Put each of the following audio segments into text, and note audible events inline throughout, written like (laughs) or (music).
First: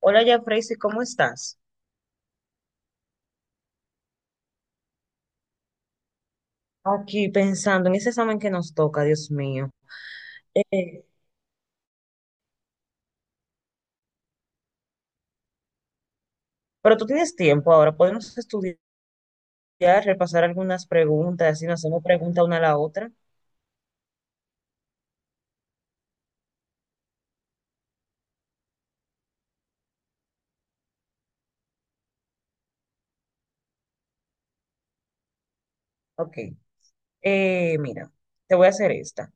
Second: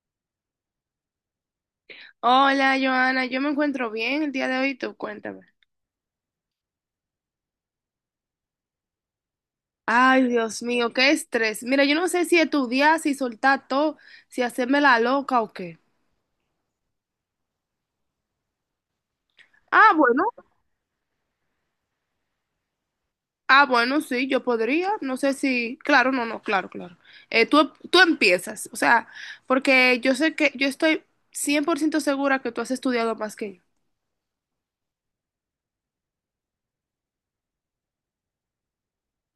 Hola, ya Freysi, ¿cómo estás? Hola, Joana, yo me encuentro bien el día de hoy, tú cuéntame. Aquí pensando en ese examen que nos toca, Dios mío. Ay, Dios mío, Eh, qué estrés. Mira, yo no sé si estudiar, si soltar todo, si hacerme la loca o qué. pero tú tienes tiempo ahora, podemos estudiar, Ah, bueno, repasar algunas preguntas, así nos hacemos pregunta una a la otra. Bueno, sí, yo podría, no sé si, claro, no, no, claro, claro. Tú empiezas, o sea, porque yo sé que, yo estoy 100% segura que tú has estudiado más que Ok. Mira, te voy a hacer esta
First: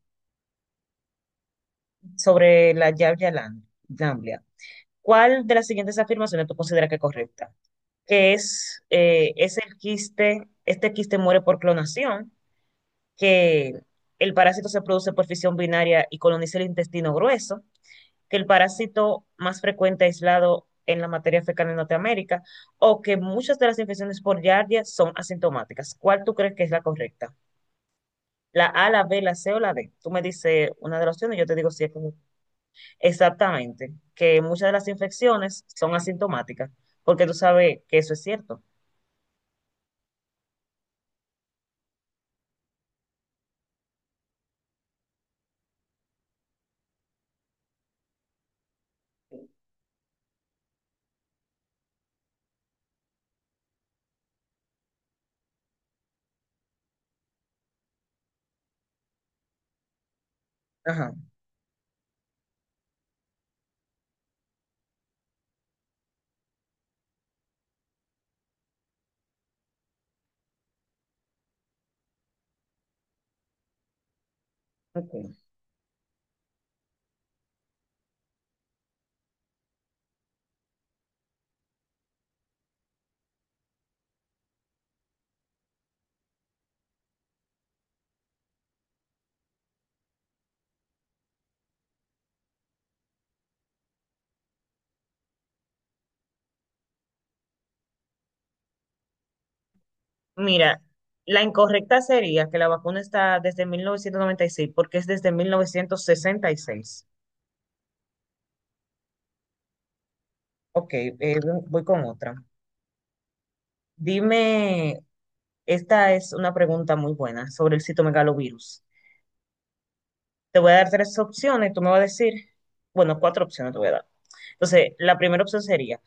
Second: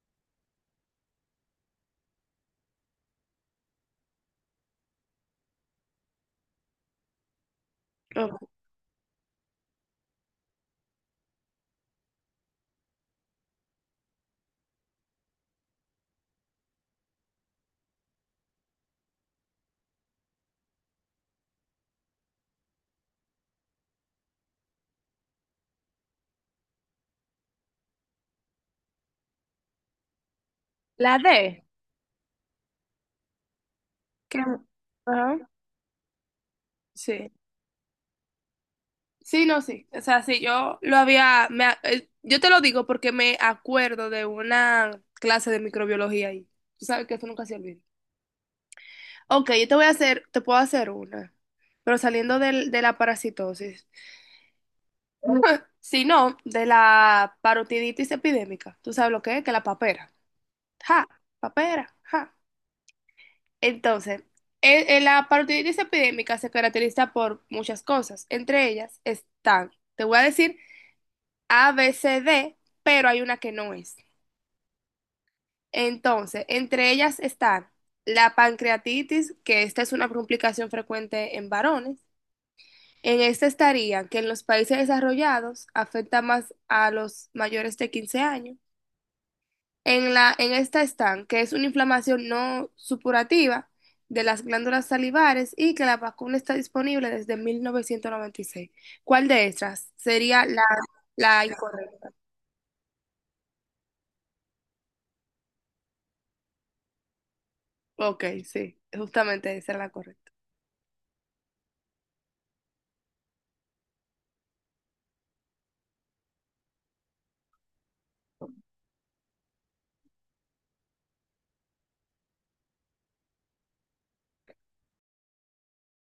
sobre la Lamblia. ¿Cuál de las siguientes afirmaciones tú consideras que es correcta? yo. Que Ojo. Es el quiste, este quiste muere por clonación, que el parásito se produce por fisión binaria y coloniza el intestino grueso, que el parásito más frecuente aislado en la materia fecal en Norteamérica, o que muchas de las infecciones por Giardia son asintomáticas. ¿Cuál tú crees que es la correcta? ¿La A, la B, la C o la D? Tú me dices una de las La opciones, y yo te D. digo si es correcta. Exactamente, que que- muchas de las Ajá, infecciones son asintomáticas, porque sí. tú sabes que eso es cierto. Sí, no, sí. O sea, sí, yo lo había, yo te lo digo porque me acuerdo de una clase de microbiología ahí. Tú sabes que eso nunca se olvida. Ok, yo te voy a hacer, te puedo hacer una, pero saliendo de la parasitosis. (laughs) Si no, de la parotiditis epidémica. ¿Tú sabes lo que es? Que la papera. Ja, Ajá. papera, ja. Entonces, en la parotiditis epidémica se caracteriza por muchas cosas. Entre ellas están, te voy a decir A, B, C, D, pero hay una que no es. Ok. Entonces, entre ellas están la pancreatitis, que esta es una complicación frecuente en varones. En esta estaría que en los países desarrollados afecta más a los mayores de 15 años. En esta están que es una inflamación no supurativa de las glándulas salivares y que la vacuna está disponible desde 1996. ¿Cuál de estas sería la, Mira, la la incorrecta incorrecta? sería que la vacuna está desde 1996, porque es desde 1966. Ok, sí, justamente esa es la correcta. Ok, voy con otra. Dime, esta es una pregunta muy buena sobre el citomegalovirus. Te voy a dar tres opciones, tú me vas a decir, bueno, cuatro opciones te voy a dar. Entonces, la primera opción sería,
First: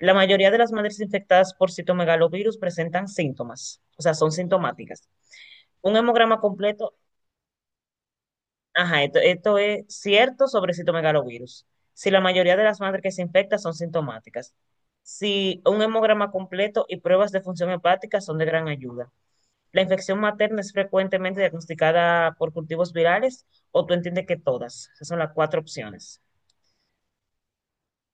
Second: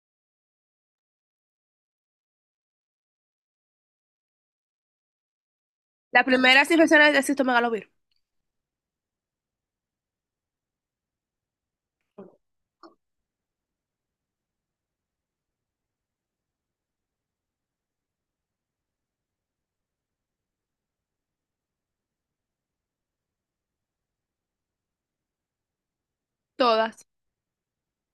la mayoría de las madres infectadas por citomegalovirus presentan síntomas, o sea, son sintomáticas. Un Las hemograma primeras completo, infecciones de citomegalovirus. ajá, esto es cierto sobre citomegalovirus. Si la mayoría de las madres que se infectan son sintomáticas. Si un hemograma completo y pruebas de función hepática son de gran ayuda. ¿La infección materna es frecuentemente diagnosticada por cultivos virales o tú entiendes que todas? Esas son las cuatro opciones. Todas,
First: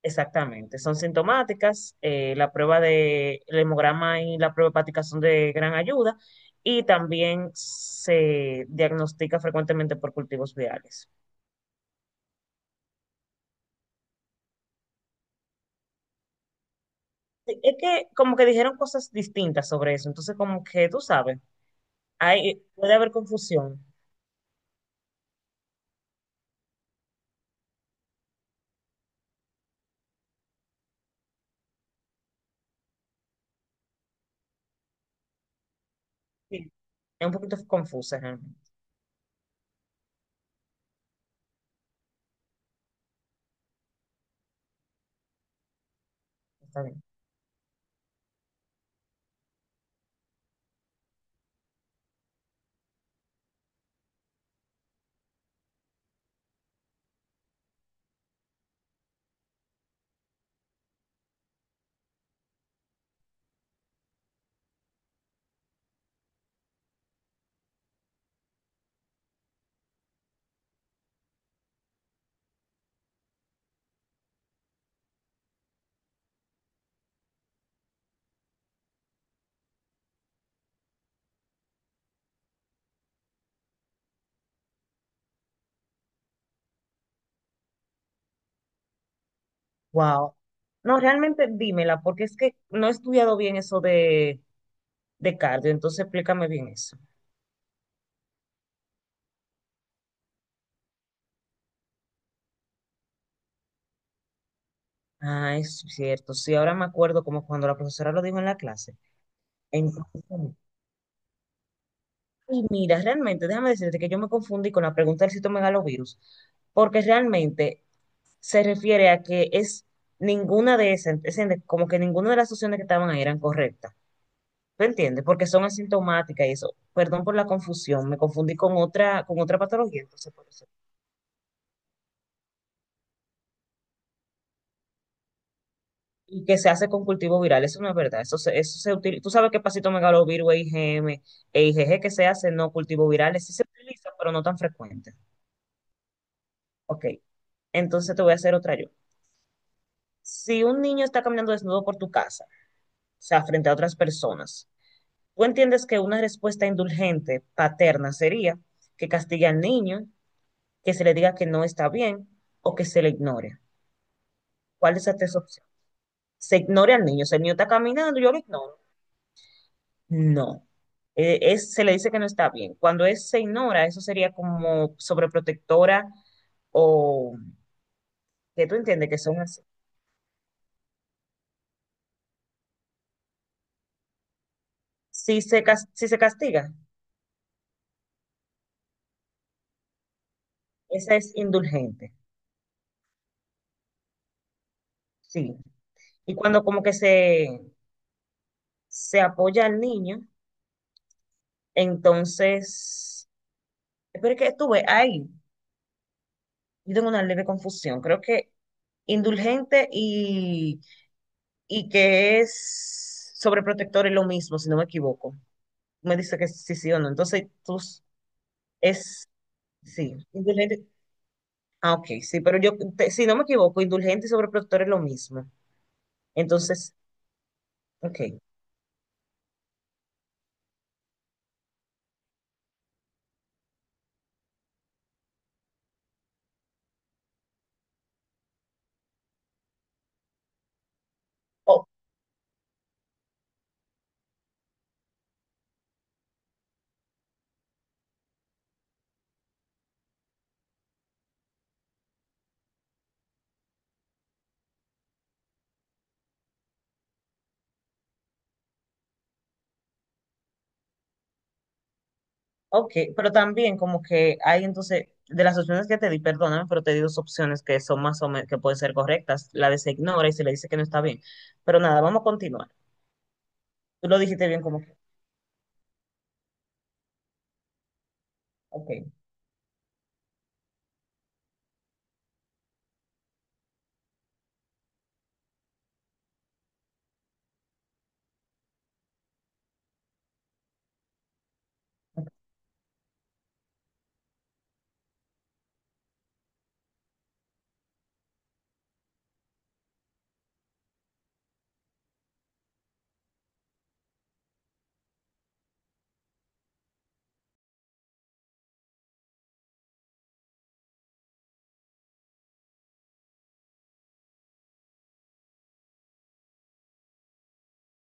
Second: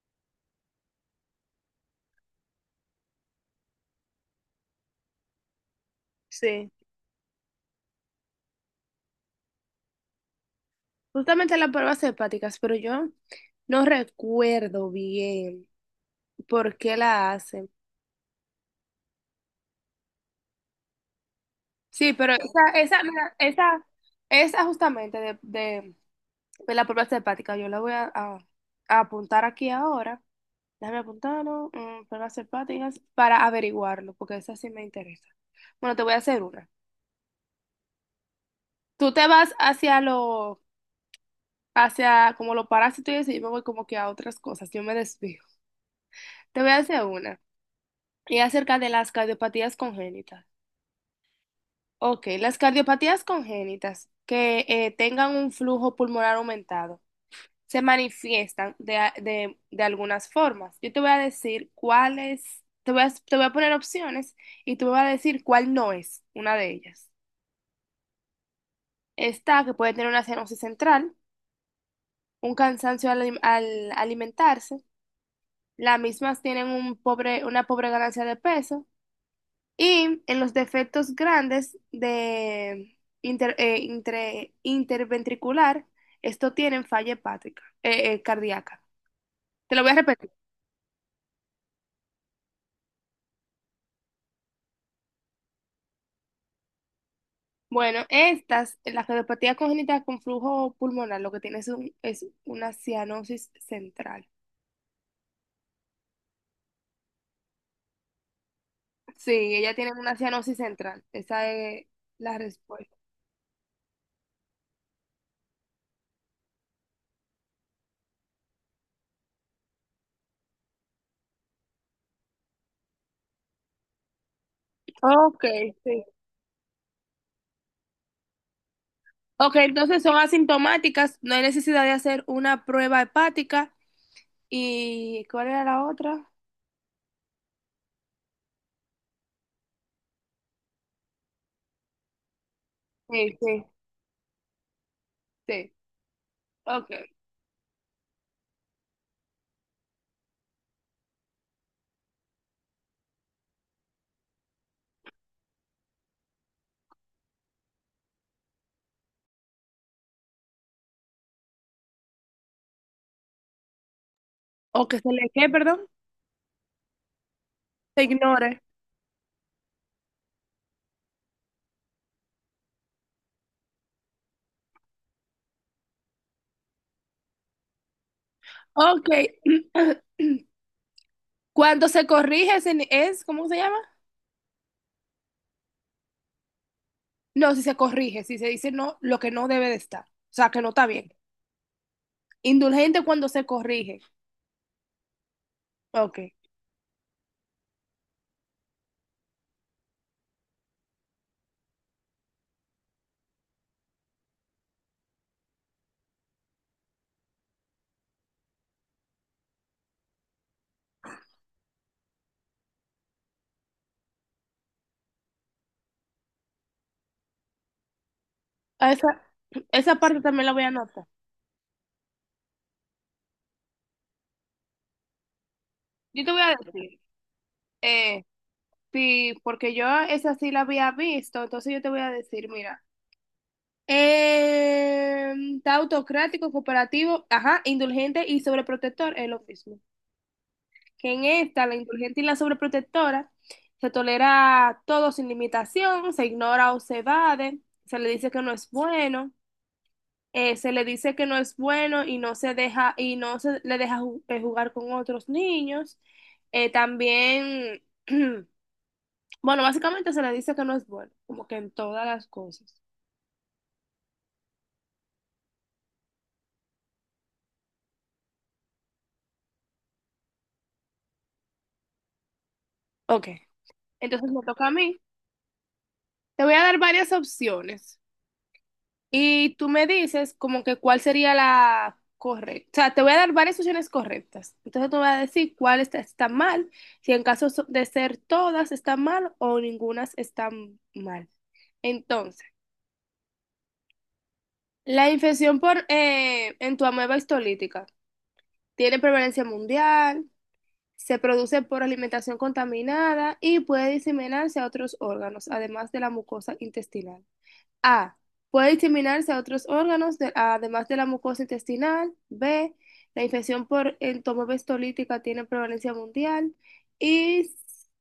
Exactamente, son sintomáticas. La prueba de el hemograma y la prueba hepática son de gran ayuda sí. y también se diagnostica frecuentemente por cultivos virales. Justamente las pruebas hepáticas, pero yo no recuerdo bien por qué la Sí. hacen. Es que como que dijeron cosas distintas sobre eso, entonces como que tú sabes, Sí, pero hay, esa, puede esa, haber mira, confusión. esa justamente de la prueba hepática, yo la voy a apuntar aquí ahora. Déjame apuntarlo, pruebas hepáticas, para averiguarlo, porque esa sí me interesa. Bueno, te voy a hacer una. Sí. Es un poquito confusa realmente. Tú te vas hacia los hacia como los parásitos y eso, yo me voy como que a otras cosas, yo me desvío. Te voy a Está bien. hacer una, y acerca de las cardiopatías congénitas. Ok, las cardiopatías congénitas que tengan un flujo pulmonar aumentado se manifiestan de algunas formas. Yo te voy a decir cuáles, te voy a poner opciones y tú me vas a decir cuál no es una de ellas. Está que puede tener una cianosis central, un cansancio al alimentarse, las mismas tienen un pobre, una pobre ganancia de peso. Y en los defectos grandes de interventricular, esto tienen falla hepática, cardíaca. Te lo voy a repetir. Wow. No, realmente dímela, porque es que no he estudiado bien eso de cardio, entonces explícame bien eso. Bueno, estas, la cardiopatía congénita con flujo pulmonar, lo que tiene es, es una cianosis central. Ah, es cierto. Sí, ahora me acuerdo como cuando la profesora lo dijo en la clase. Sí, ella tiene una Entonces, cianosis central. Esa es la y respuesta. mira, realmente, déjame decirte que yo me confundí con la pregunta del citomegalovirus, porque realmente se refiere a que es ninguna de esas, es como que ninguna de las opciones que estaban ahí eran correctas. ¿Me entiendes? Ok, Porque son sí. asintomáticas y eso. Perdón por la confusión, me confundí con Ok, otra patología, entonces son entonces por eso. asintomáticas, no hay necesidad de hacer una prueba hepática. ¿Y cuál era la otra? Y que se hace con cultivo viral. Eso no es verdad. Eso se utiliza. Tú sabes que pasito megalovirus, IgM e IgG, que se hace no cultivo Sí, virales. Sí se sí, utiliza, pero no tan frecuente. sí. Ok. Ok. Entonces te voy a hacer otra yo. Si un niño está caminando desnudo por tu casa, o sea, frente a otras personas, tú entiendes que una respuesta indulgente, paterna, sería que castigue al niño, que se le diga que no está bien o que se le ignore. O ¿Cuál que de se esas le, tres ¿qué, opciones? perdón? Se ignore al niño. O sea, el niño está Se caminando, yo lo ignore. ignoro. No. Se le dice que no está bien. Cuando es se ignora, eso sería como sobreprotectora, o que tú Ok. entiendes que son así. (clears throat) Cuando se corrige, es, ¿cómo se llama? Si se, si se castiga, No, si se corrige, si se dice no, lo que no debe de estar. O sea, que no está bien. esa es indulgente, Indulgente cuando se corrige. sí. Ok. Y cuando como que se apoya al niño, entonces, pero es que estuve ahí, yo tengo una leve confusión. Creo que indulgente y que es sobreprotector es lo mismo, si no me equivoco. Me dice que sí, sí o no. Entonces, tú A esa, es, esa sí, parte también la voy a indulgente. anotar. Ah, ok, sí, pero yo, si no me equivoco, indulgente y sobreprotector es lo mismo. Yo te voy a Entonces, decir, eh, ok. sí, porque yo esa sí la había visto, entonces yo te voy a decir, mira, eh, está autocrático, cooperativo, ajá, indulgente y sobreprotector es lo mismo. Que en esta, la O- indulgente y la sobreprotectora, se tolera todo sin limitación, se ignora o se evade, se le dice que no es bueno, se le dice que no es bueno y no se deja, y no se le deja jugar con otros niños. También (clears throat) bueno, básicamente se le dice que no es bueno, como que en todas las cosas. ok, pero también como que hay entonces, de las opciones que te di, perdóname, pero te di dos opciones que son más o menos, que pueden ser correctas. La de se ignora y se le dice que no está bien. Pero nada, vamos a continuar. Ok, Tú lo entonces me dijiste bien toca a como que, mí. Te voy a dar varias opciones ok. y tú me dices como que cuál sería la correcta. O sea, te voy a dar varias opciones correctas. Entonces tú me vas a decir cuál está, está mal, si en caso de ser todas están mal o ninguna está mal. Entonces, la infección por en tu ameba histolítica tiene prevalencia mundial. Se produce por alimentación contaminada y puede diseminarse a otros órganos, además de la mucosa intestinal. A. Puede diseminarse a otros órganos, además de la mucosa intestinal. B. La infección por entomobestolítica tiene prevalencia mundial. Y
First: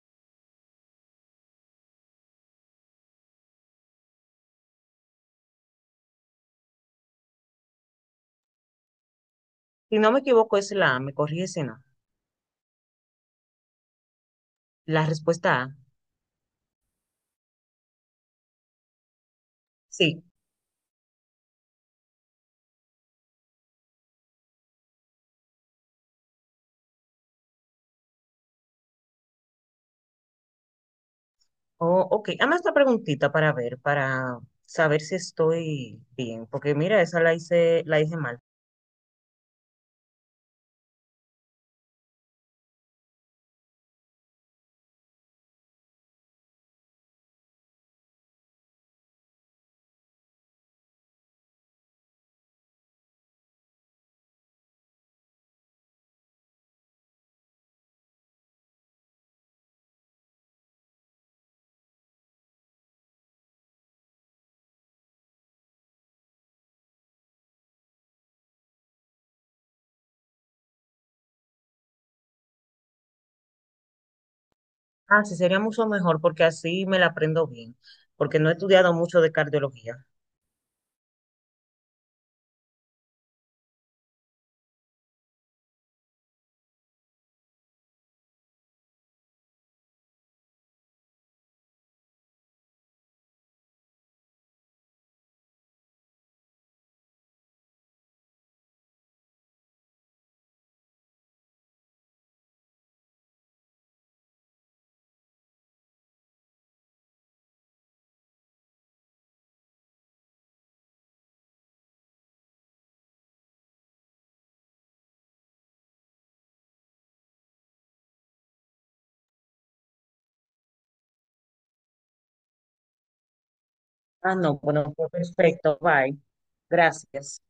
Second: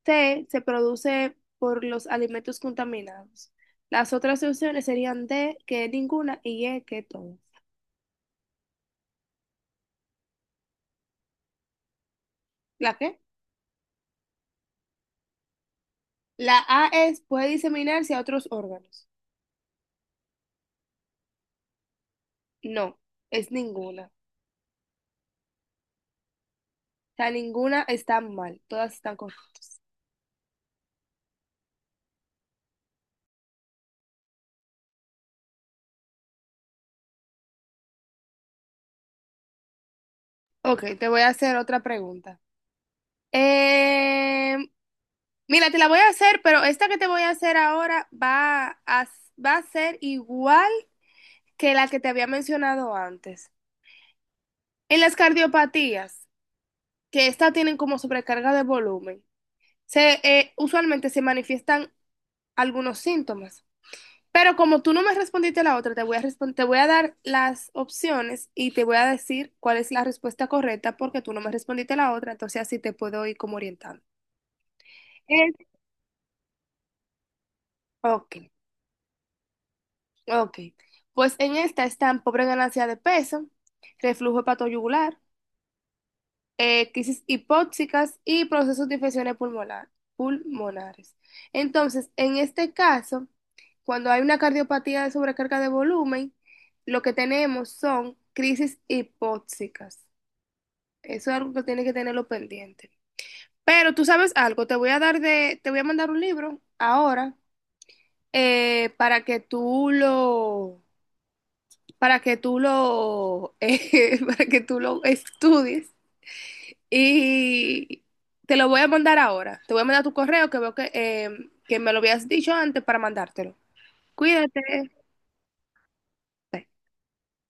C. Se produce por los alimentos contaminados. Las otras opciones serían D, que ninguna, y E, que todas. Si no me equivoco, es la A, me corrige si no. ¿La qué? La respuesta A, La A es, puede diseminarse a otros órganos. sí. No, es ninguna. Sea, ninguna está mal, todas están correctas. Oh, ok, hazme esta preguntita para ver, para saber si estoy bien, porque mira, esa la hice mal. Ok, te voy a hacer otra pregunta. Eh, mira, te la voy a hacer, pero esta que te voy a hacer ahora va a, va a ser igual que la que te había mencionado antes. En las cardiopatías, que estas tienen como sobrecarga de volumen, usualmente se manifiestan algunos síntomas. Pero como tú no me respondiste la otra, te voy a dar las opciones y te voy a decir cuál es la respuesta correcta porque tú no me respondiste la otra, entonces así te puedo ir como orientando. Ah, sí, sería Es- mucho mejor porque así me la aprendo bien, porque no Ok, he estudiado mucho de cardiología. ok. Pues en esta están pobre ganancia de peso, reflujo hepatoyugular, crisis hipóxicas y procesos de infecciones pulmonares. Entonces, en este caso, cuando hay una cardiopatía de sobrecarga de volumen, lo que tenemos son crisis hipóxicas. Eso es algo que tiene que tenerlo pendiente. Pero tú sabes algo, te voy a mandar un libro ahora para que tú lo, (laughs) para que tú lo estudies y te lo voy a mandar ahora. Te voy a mandar tu correo que veo que me lo habías dicho antes para mandártelo. Ah, no, Cuídate. bueno, pues, perfecto, bye. Bye. Gracias.